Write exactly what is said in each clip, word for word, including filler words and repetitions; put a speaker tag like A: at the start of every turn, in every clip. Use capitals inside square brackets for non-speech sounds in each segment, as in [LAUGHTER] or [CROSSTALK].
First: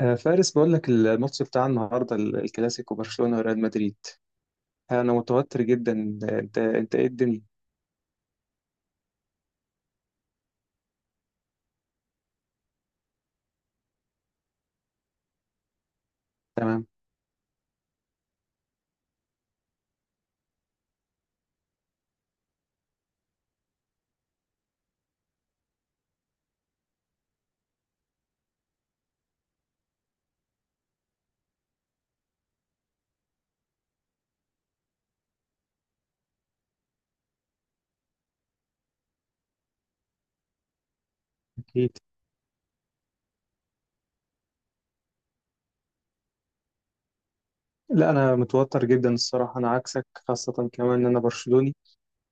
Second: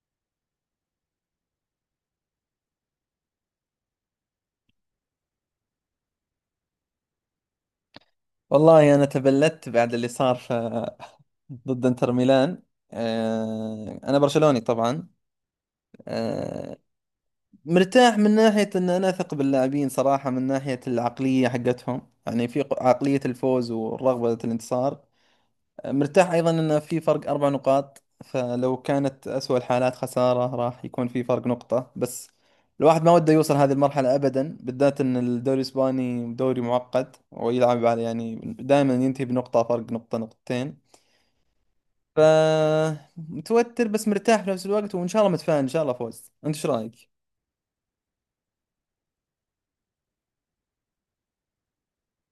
A: آه، فارس بقول لك الماتش بتاع النهارده ال- الكلاسيكو برشلونة وريال مدريد. انا متوتر جدا. انت انت ايه الدنيا؟
B: والله أنا تبلدت بعد اللي صار ف... [LAUGHS] ضد إنتر ميلان. آه، أنا برشلوني طبعا. آه،
A: تمام.
B: مرتاح من ناحية أن أنا أثق باللاعبين صراحة، من ناحية العقلية حقتهم، يعني في ق- عقلية الفوز والرغبة الانتصار. مرتاح أيضا أن في فرق أربع نقاط، فلو كانت أسوأ الحالات خسارة راح يكون في فرق نقطة بس. الواحد ما وده يوصل هذه المرحلة أبدا، بالذات أن الدوري الإسباني دوري معقد ويلعب على، يعني دائما ينتهي بنقطة، فرق نقطة نقطتين.
A: أكيد.
B: فمتوتر بس مرتاح في نفس الوقت، وإن شاء الله متفائل، إن شاء الله فوز. أنت إيش رأيك؟
A: لا، انا متوتر جدا الصراحة، انا عكسك، خاصة كمان ان انا برشلوني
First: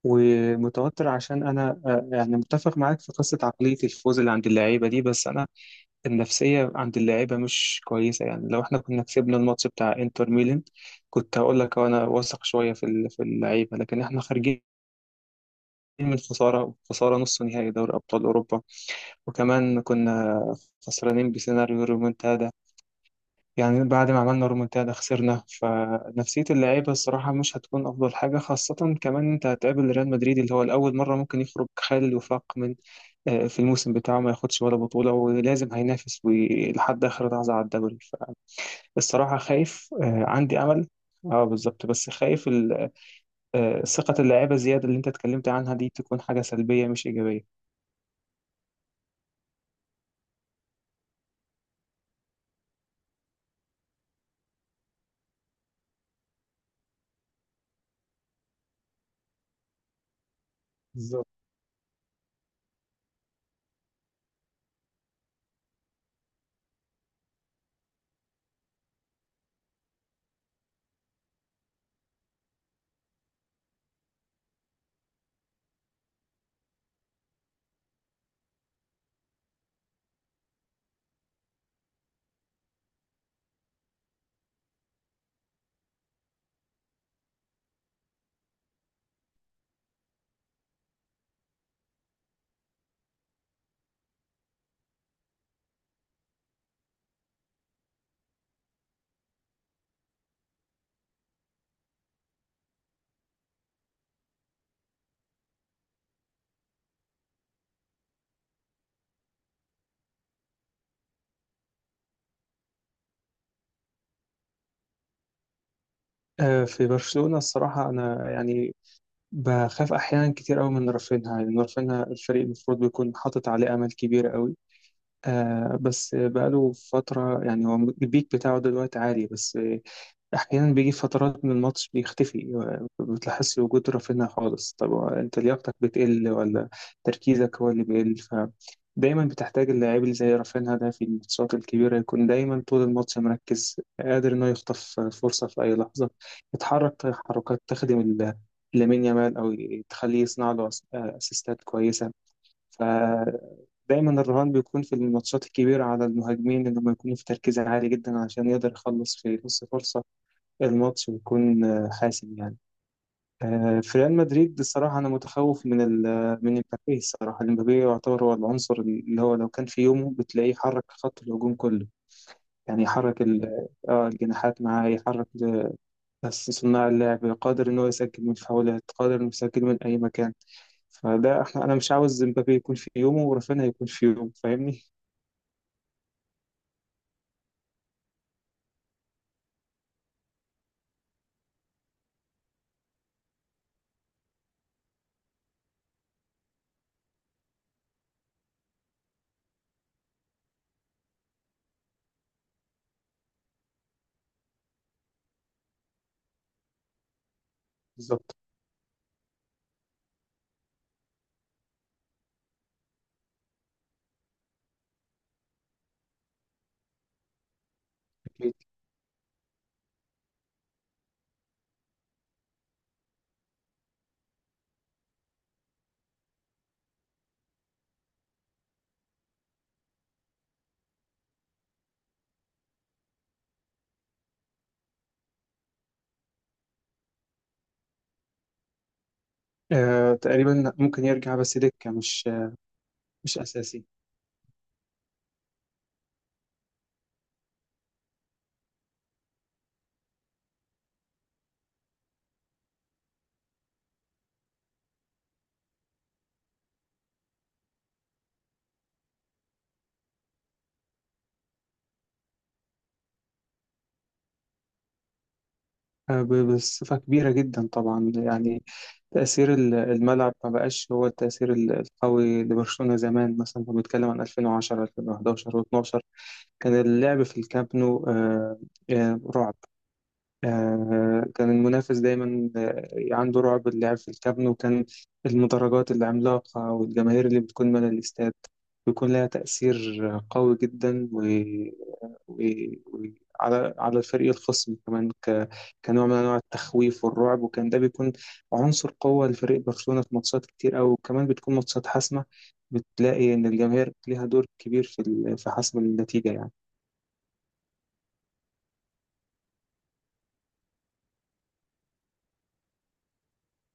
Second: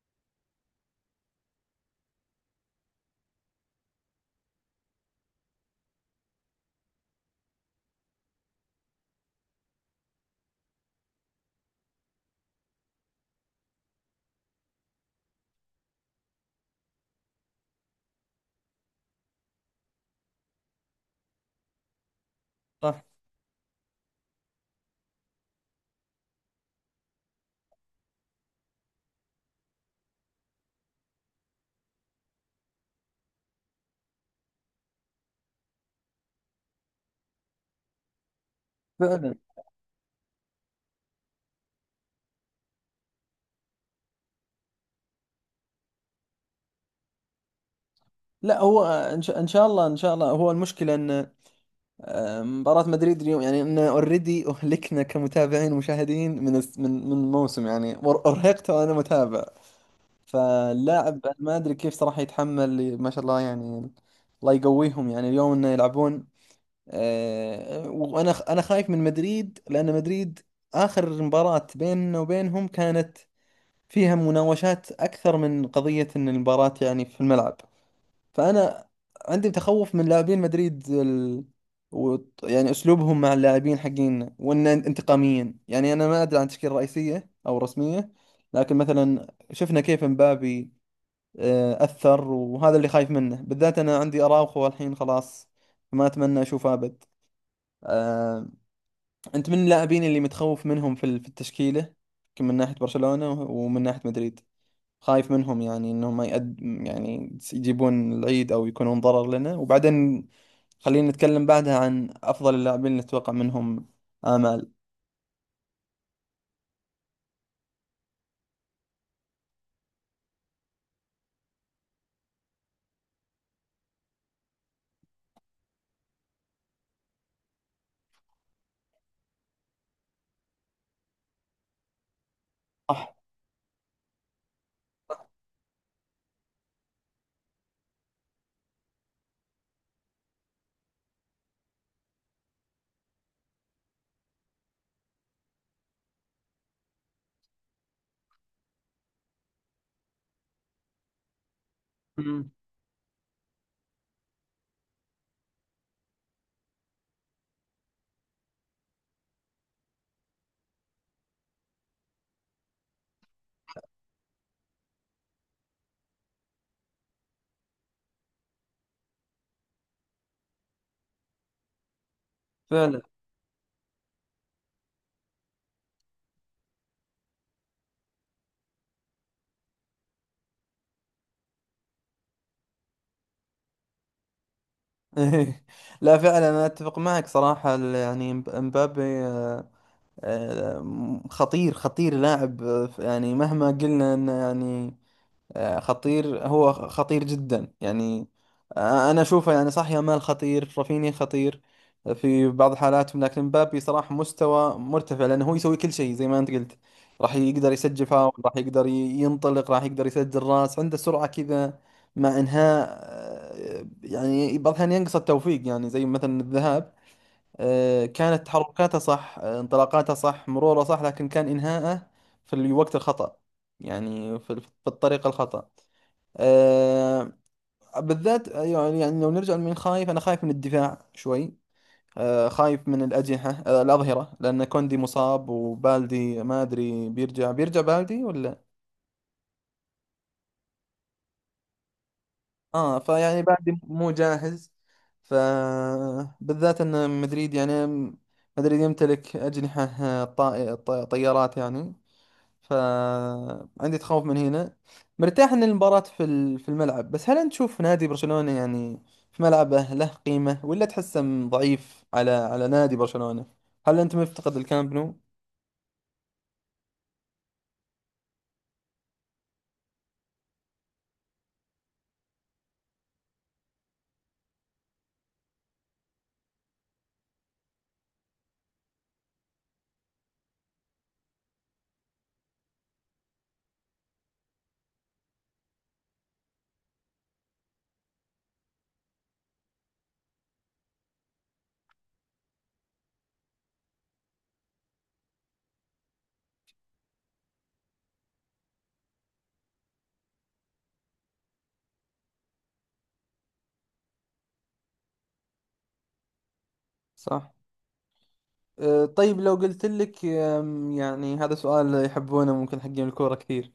A: ومتوتر عشان انا، آه، يعني، متفق معاك في قصة عقلية الفوز اللي عند اللعيبة دي، بس انا النفسية عند اللعيبة مش كويسة. يعني لو احنا كنا كسبنا الماتش بتاع انتر ميلان كنت هقول لك انا واثق شوية في ال- في اللعيبة، لكن احنا خارجين من خسارة خسارة نص نهائي دوري أبطال أوروبا، وكمان كنا خسرانين بسيناريو رومونتادا.
B: صح.
A: يعني بعد ما عملنا رومونتادا خسرنا، فنفسية اللعيبة الصراحة مش هتكون أفضل حاجة، خاصة كمان أنت هتقابل ريال مدريد اللي هو الأول مرة ممكن يخرج خالي الوفاق من آه، في الموسم بتاعه ما ياخدش ولا بطولة، ولازم هينافس وي- لحد آخر لحظة على الدوري.
B: فعلا.
A: فالصراحة خايف، آه، عندي أمل. اه، بالظبط. بس خايف ال- آه، ثقة اللعيبة زيادة اللي أنت اتكلمت عنها دي تكون حاجة سلبية مش إيجابية.
B: لا هو إن شاء إن شاء الله إن شاء الله هو المشكلة أن مباراة مدريد اليوم، يعني ان اوريدي اهلكنا كمتابعين ومشاهدين من الس- من من الموسم يعني، وار- ارهقت وانا متابع. فاللاعب
A: بالظبط.
B: أنا ما ادري كيف صراحة يتحمل، ما شاء الله يعني. الله يقويهم يعني اليوم انه يلعبون. آه، وانا خ- انا خايف من مدريد، لان مدريد اخر مباراة بيننا وبينهم كانت فيها مناوشات اكثر من قضية ان المباراة يعني في الملعب. فانا عندي تخوف من لاعبين مدريد ال... و... يعني اسلوبهم مع اللاعبين حقين، وان انتقاميين. يعني انا ما ادري عن تشكيله رئيسيه او رسميه، لكن مثلا شفنا كيف مبابي آه، اثر، وهذا اللي خايف منه. بالذات انا عندي اراوخو الحين خلاص، ما اتمنى اشوفه ابد. آه، انت من اللاعبين اللي متخوف منهم في ال- في التشكيله، من ناحيه برشلونه ومن ناحيه مدريد؟ خايف منهم، يعني انهم ما يقد، يعني يجيبون العيد او يكونون ضرر لنا. وبعدين خلينا نتكلم بعدها عن افضل اللاعبين اللي نتوقع منهم امال.
A: آه، في برشلونة الصراحة، أنا يعني بخاف أحيانا كتير قوي من رافينها، لأن رافينها الفريق المفروض بيكون حاطط عليه أمل كبير قوي. آه بس بقاله فترة يعني، هو البيك بتاعه دلوقتي عالي، بس أحيانا بيجي فترات من الماتش بيختفي، ما بتلاحظش وجود رافينيا خالص. طب هو أنت لياقتك بتقل ولا تركيزك هو اللي بيقل؟ فدايما بتحتاج اللاعب اللي زي رافينيا ده في الماتشات الكبيرة يكون دايما طول الماتش مركز، قادر إنه يخطف فرصة في أي لحظة، يتحرك حركات تخدم ال- لامين يامال، أو تخليه يصنع له أس- أسيستات كويسة.
B: مم.
A: فدايما الرهان بيكون في الماتشات الكبيرة على المهاجمين إنهم يكونوا في تركيز عالي جدا، عشان يقدر يخلص في نص فرصة. الماتش بيكون آه، حاسم يعني. آه، في ريال مدريد الصراحة، أنا متخوف من ال من امبابي. الصراحة امبابي يعتبر هو العنصر اللي هو لو كان في يومه بتلاقيه يحرك خط الهجوم كله، يعني
B: فعلا.
A: يحرك ال- آه، الجناحات معاه، يحرك بس صناع اللعب، قادر إن هو يسجل من فاولات، قادر إنه يسجل من أي مكان. فده احنا أنا مش عاوز امبابي يكون في يومه ورافينيا يكون في يومه، فاهمني؟
B: [LAUGHS] لا فعلا انا اتفق معك صراحة، ال- يعني مب- مبابي، آه، آه، خطير، خطير لاعب آه، يعني مهما قلنا انه يعني آه، خطير، هو خطير جدا يعني. آه، أنا أشوفه يعني، صح يامال خطير، رافينيا خطير في بعض حالاتهم، لكن مبابي صراحة مستوى مرتفع، لأنه هو يسوي كل شيء زي ما أنت قلت. راح يقدر يسجل فاول،
A: بالظبط.
B: راح يقدر ي- ينطلق، راح يقدر يسجل راس، عنده سرعة كذا مع إنهاء. آه، يعني بعض الأحيان ينقص التوفيق، يعني زي مثلا الذهاب، آه، كانت تحركاته صح، آه، انطلاقاته صح، مروره صح، لكن كان إنهاءه في الوقت الخطأ، يعني في في الطريقة الخطأ. آه، بالذات، آه، يعني يعني لو نرجع لمين خايف، أنا خايف من الدفاع شوي. آه، خايف من الأجنحة، آه الأظهرة، لأن كوندي مصاب، وبالدي ما أدري بيرجع بيرجع بالدي ولا؟
A: آه، تقريبا ممكن يرجع بس دكة، مش آه،
B: آه،
A: مش
B: فيعني بالدي
A: أساسي.
B: مو جاهز. فبالذات أن مدريد يعني، مدريد يمتلك أجنحة آه، طائ- طي- طيارات يعني. فعندي تخوف من هنا. مرتاح ان المباراة في ال- في الملعب، بس هل انت تشوف نادي برشلونة يعني في ملعبه له قيمة، ولا تحسه م- ضعيف على على نادي برشلونة؟ هل انت مفتقد الكامب نو؟
A: آه، ب- بصفة كبيرة جدا طبعا. يعني تأثير ال- الملعب ما بقاش هو التأثير ال- القوي لبرشلونة زمان. مثلا لو بنتكلم عن ألفين وعشرة، ألفين وحداشر و12، كان اللعب في الكامب نو آه، آه، رعب. آه، كان المنافس دايما آه، عنده رعب اللعب في الكامب نو، كان المدرجات العملاقة والجماهير اللي بتكون من الاستاد بيكون لها تأثير قوي جدا. وعلى على الفريق الخصم كمان، ك... كنوع من انواع التخويف والرعب، وكان ده بيكون عنصر قوة لفريق برشلونة في ماتشات كتير أوي، وكمان بتكون ماتشات حاسمة، بتلاقي إن الجماهير ليها دور كبير في ال... في حسم النتيجة يعني.
B: صح. أه، طيب لو قلت لك، أم، يعني هذا سؤال يحبونه ممكن حقين الكورة كثير،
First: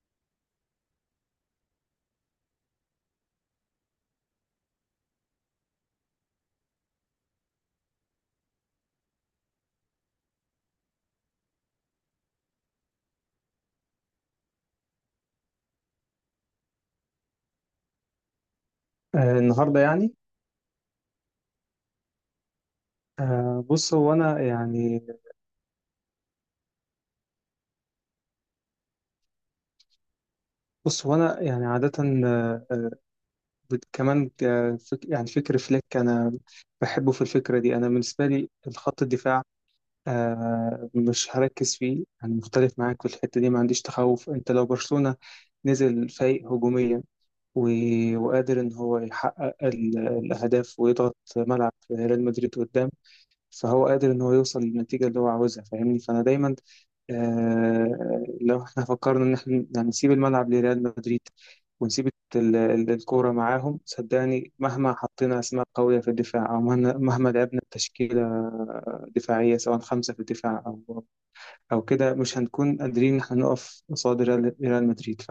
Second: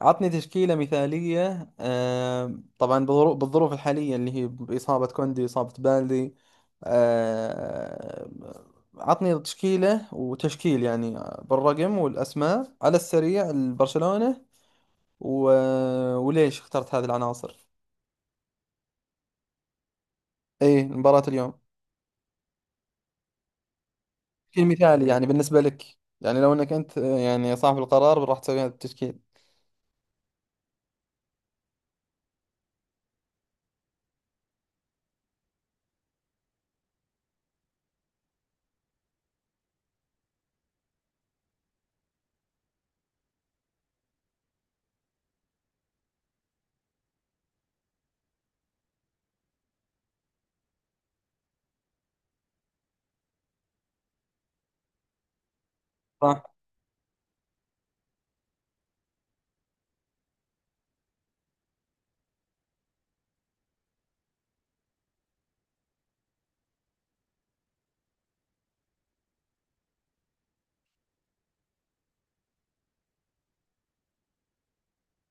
B: عطني تشكيلة مثالية. أم، طبعا بظروف، بالظروف الحالية اللي هي بإصابة كوندي، إصابة بالدي. أم، عطني تشكيلة وتشكيل يعني بالرقم والأسماء على السريع لبرشلونة، و... وليش اخترت هذه العناصر؟
A: آه النهاردة يعني،
B: اي مباراة اليوم،
A: آه بص هو أنا
B: تشكيل
A: يعني
B: مثالي يعني بالنسبة لك، يعني لو انك انت، أه، يعني صاحب القرار راح تسوي هذا التشكيل.
A: بص هو أنا يعني عادة، آه، بت- كمان، آه، فك... يعني فكر فليك. أنا بحبه في الفكرة دي. أنا بالنسبة لي الخط الدفاع آه مش هركز فيه، انا مختلف معاك في الحته دي، ما عنديش تخوف. انت لو برشلونه نزل فايق هجوميا و... وقادر ان هو يحقق ال... الاهداف ويضغط ملعب ريال مدريد قدام، فهو قادر ان هو يوصل للنتيجه اللي هو عاوزها، فاهمني؟ فانا دايما آه لو احنا فكرنا ان احنا يعني نسيب الملعب لريال مدريد، ونسيب ال- ال- الكوره معاهم، صدقني مهما حطينا اسماء قويه في الدفاع، او مهما مهما لعبنا تشكيله دفاعيه، سواء خمسة في الدفاع او او كده، مش هنكون قادرين ان احنا نقف قصاد ريال ريال مدريد.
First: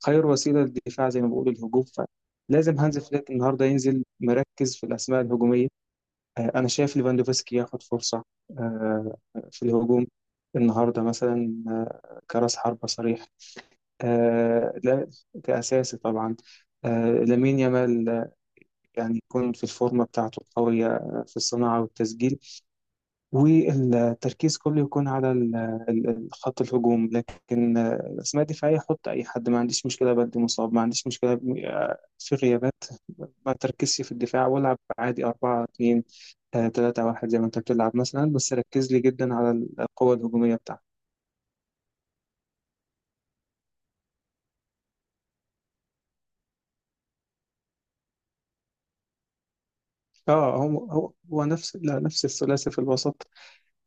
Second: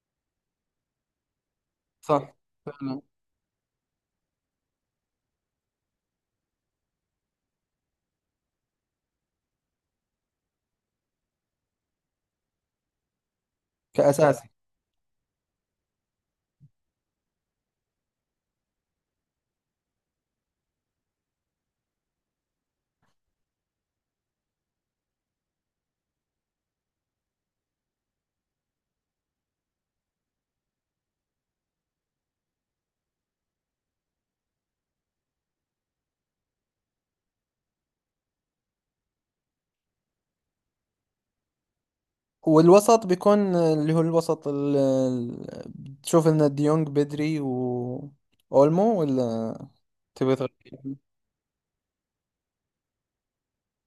A: فخير وسيله الدفاع، زي ما بقول، الهجوم.
B: صح.
A: فلازم هانز
B: فعلا.
A: فليك النهارده ينزل مركز في الاسماء الهجوميه. آه، أنا شايف ليفاندوفسكي ياخد فرصة، آه، في الهجوم النهاردة مثلا، آه، كرأس حربة صريح.
B: كأساسي.
A: آه، لا، كأساسي طبعا. آه، لامين يامال آه، يعني يكون في الفورمة بتاعته القوية، آه، في الصناعة والتسجيل، والتركيز كله يكون على ال- ال- ال- خط الهجوم. لكن آه، الأسماء الدفاعية حط أي حد، ما عنديش مشكلة. بدي مصاب ما عنديش مشكلة، ب- آه، في غيابات ما تركزش في الدفاع، والعب عادي أربعة اتنين ثلاثة واحد زي ما أنت بتلعب مثلا، بس ركز لي جدا على القوة الهجومية بتاعتك.
B: والوسط بيكون، اللي هو الوسط ال... ال- بتشوف ان ديونج بدري و اولمو، ولا تبي
A: اه، هو
B: تغير؟
A: هو هو نفس، لا، نفس الثلاثي في الوسط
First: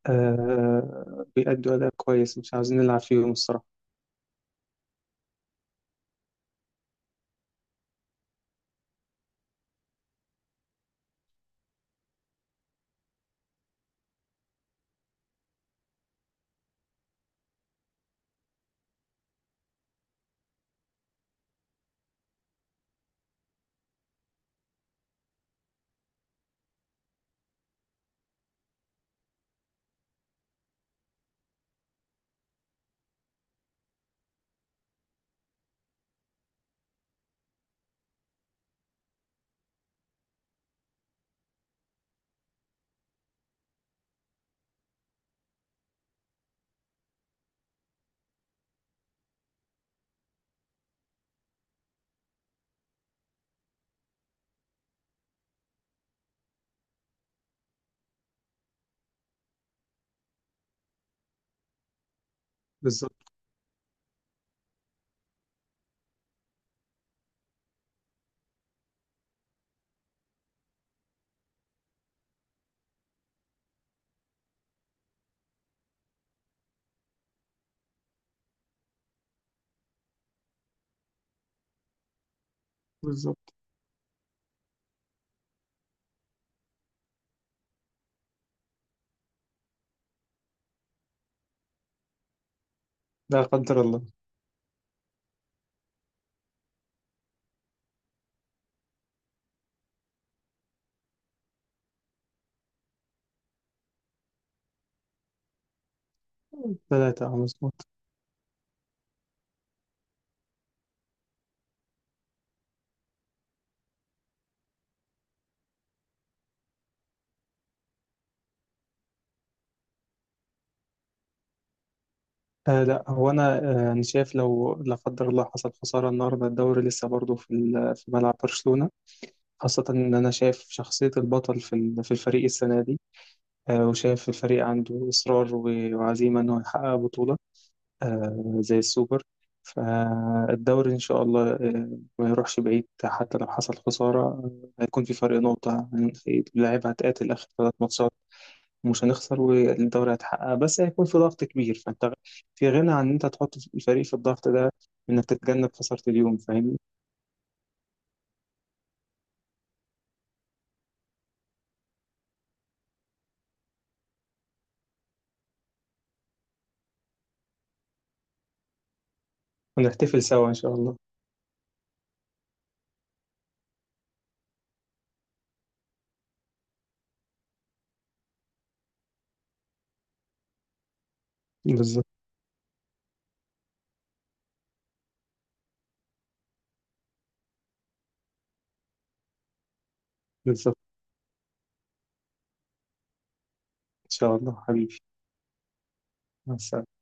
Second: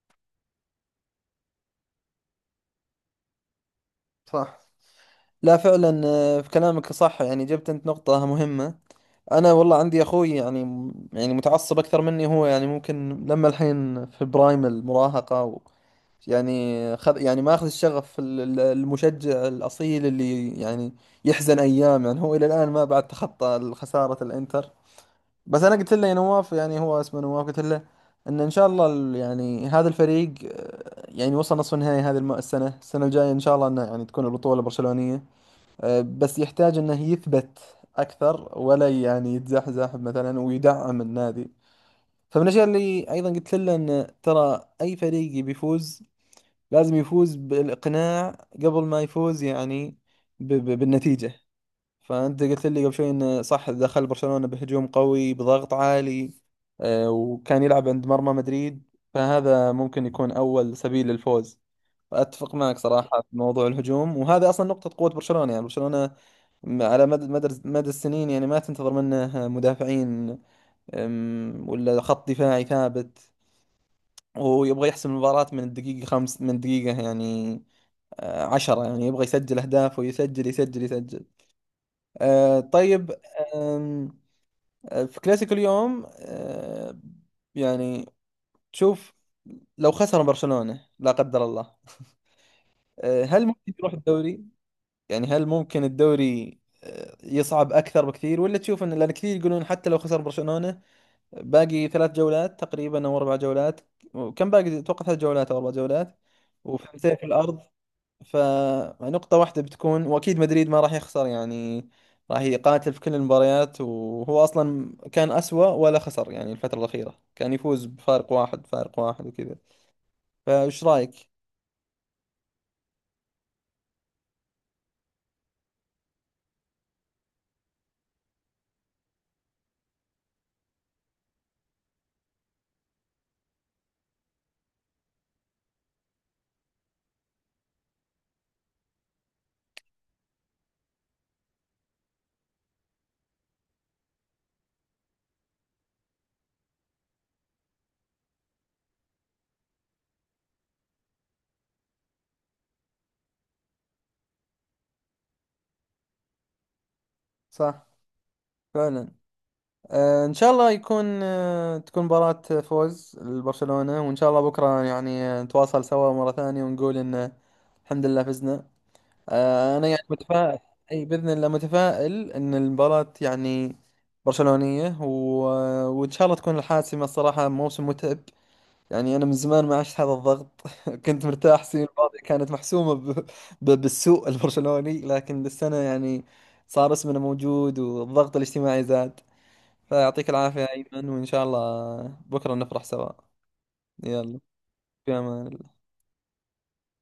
A: آه بيأدوا أداء كويس، مش عاوزين نلعب فيهم الصراحة.
B: صح. لا فعلا آه، في كلامك صح، يعني جبت انت نقطة مهمة. انا والله عندي اخوي يعني، يعني متعصب اكثر مني، هو يعني ممكن لما الحين في برايم المراهقة و يعني خذ، يعني ما اخذ الشغف، ال- ال- المشجع الاصيل اللي يعني يحزن ايام، يعني هو الى الان ما بعد تخطى خسارة الانتر. بس انا قلت له، يا نواف، يعني هو اسمه نواف، قلت له ان ان شاء الله ال- يعني هذا الفريق آه، يعني وصل نصف النهائي هذه الم- السنه، السنه الجايه ان شاء الله انه يعني تكون البطوله برشلونيه. آه، بس يحتاج انه يثبت اكثر، ولا يعني يتزحزح مثلا، ويدعم النادي. فمن الاشياء اللي ايضا قلت له، ان ترى اي فريق بيفوز لازم يفوز بالاقناع قبل ما يفوز يعني ب- ب- بالنتيجه. فأنت قلت لي قبل شوي إنه صح دخل برشلونة بهجوم قوي بضغط عالي، آه، وكان يلعب عند مرمى مدريد، فهذا ممكن يكون أول سبيل للفوز. فأتفق معك صراحة
A: بالظبط.
B: في موضوع الهجوم، وهذا أصلا نقطة قوة برشلونة. يعني برشلونة م- على مدى مدى مدى السنين يعني ما تنتظر منه آه، مدافعين، أم، ولا خط دفاعي ثابت، ويبغى يحسم المباراة من الدقيقة خمس من دقيقة يعني، آه، عشرة، يعني يبغى يسجل أهداف، ويسجل يسجل يسجل. آه، طيب،
A: بالظبط.
B: في كلاسيكو اليوم، آه، يعني تشوف لو خسر برشلونة لا قدر الله، آه،
A: لا
B: هل ممكن
A: قدر
B: يروح
A: الله.
B: الدوري؟ يعني هل ممكن الدوري آه، يصعب أكثر بكثير، ولا تشوف أن، لأن كثير يقولون حتى لو خسر برشلونة، باقي ثلاث جولات تقريبا أو أربع جولات. كم باقي؟ أتوقع ثلاث جولات أو أربع جولات، وفرقتين في
A: ثلاثة
B: الأرض.
A: مظبوط.
B: فنقطة واحدة بتكون، وأكيد مدريد ما راح يخسر يعني، راح يقاتل في كل المباريات، وهو أصلا كان أسوأ، ولا خسر يعني الفترة الأخيرة، كان يفوز بفارق واحد، فارق واحد وكذا. فإيش رأيك؟
A: آه لا، هو انا آه انا شايف لو لا قدر الله حصل خساره النهارده، الدوري لسه برضه في ال- في ملعب برشلونه، خاصه ان انا شايف شخصيه البطل في ال- في الفريق السنه دي، آه وشايف الفريق عنده اصرار و- وعزيمه انه يحقق بطوله آه زي السوبر. فالدوري ان شاء الله آه ما يروحش بعيد. حتى لو حصل خساره آه هيكون في فرق نقطه يعني، اللاعب هتقاتل اخر ثلاث ماتشات، مش هنخسر، والدوري هيتحقق. بس هيكون في ضغط كبير، فانت غ- في غنى عن ان انت تحط الفريق في الضغط ده، انك تتجنب خسارة اليوم، فاهمني؟
B: صح. فعلا. آه، إن شاء الله يكون، آه تكون مباراة فوز لبرشلونة، وإن شاء الله بكرة يعني آه، نتواصل سوا مرة ثانية ونقول إن الحمد لله فزنا. آه، انا يعني
A: ونحتفل سوا ان
B: متفائل.
A: شاء الله.
B: اي باذن الله متفائل ان المباراه يعني برشلونيه، و... وان شاء الله تكون الحاسمه. الصراحه موسم متعب، يعني انا من زمان ما عشت هذا الضغط. [LAUGHS] كنت مرتاح السنه
A: بالظبط.
B: الماضيه، كانت محسومه ب... ب... بالسوء البرشلوني، لكن السنه يعني صار اسمنا موجود، والضغط الاجتماعي زاد. فيعطيك العافيه يا
A: بالظبط.
B: ايمن، وان شاء الله بكره نفرح سوا.
A: ان شاء
B: يلا.
A: الله حبيبي.
B: في امان الله.
A: مع السلامة.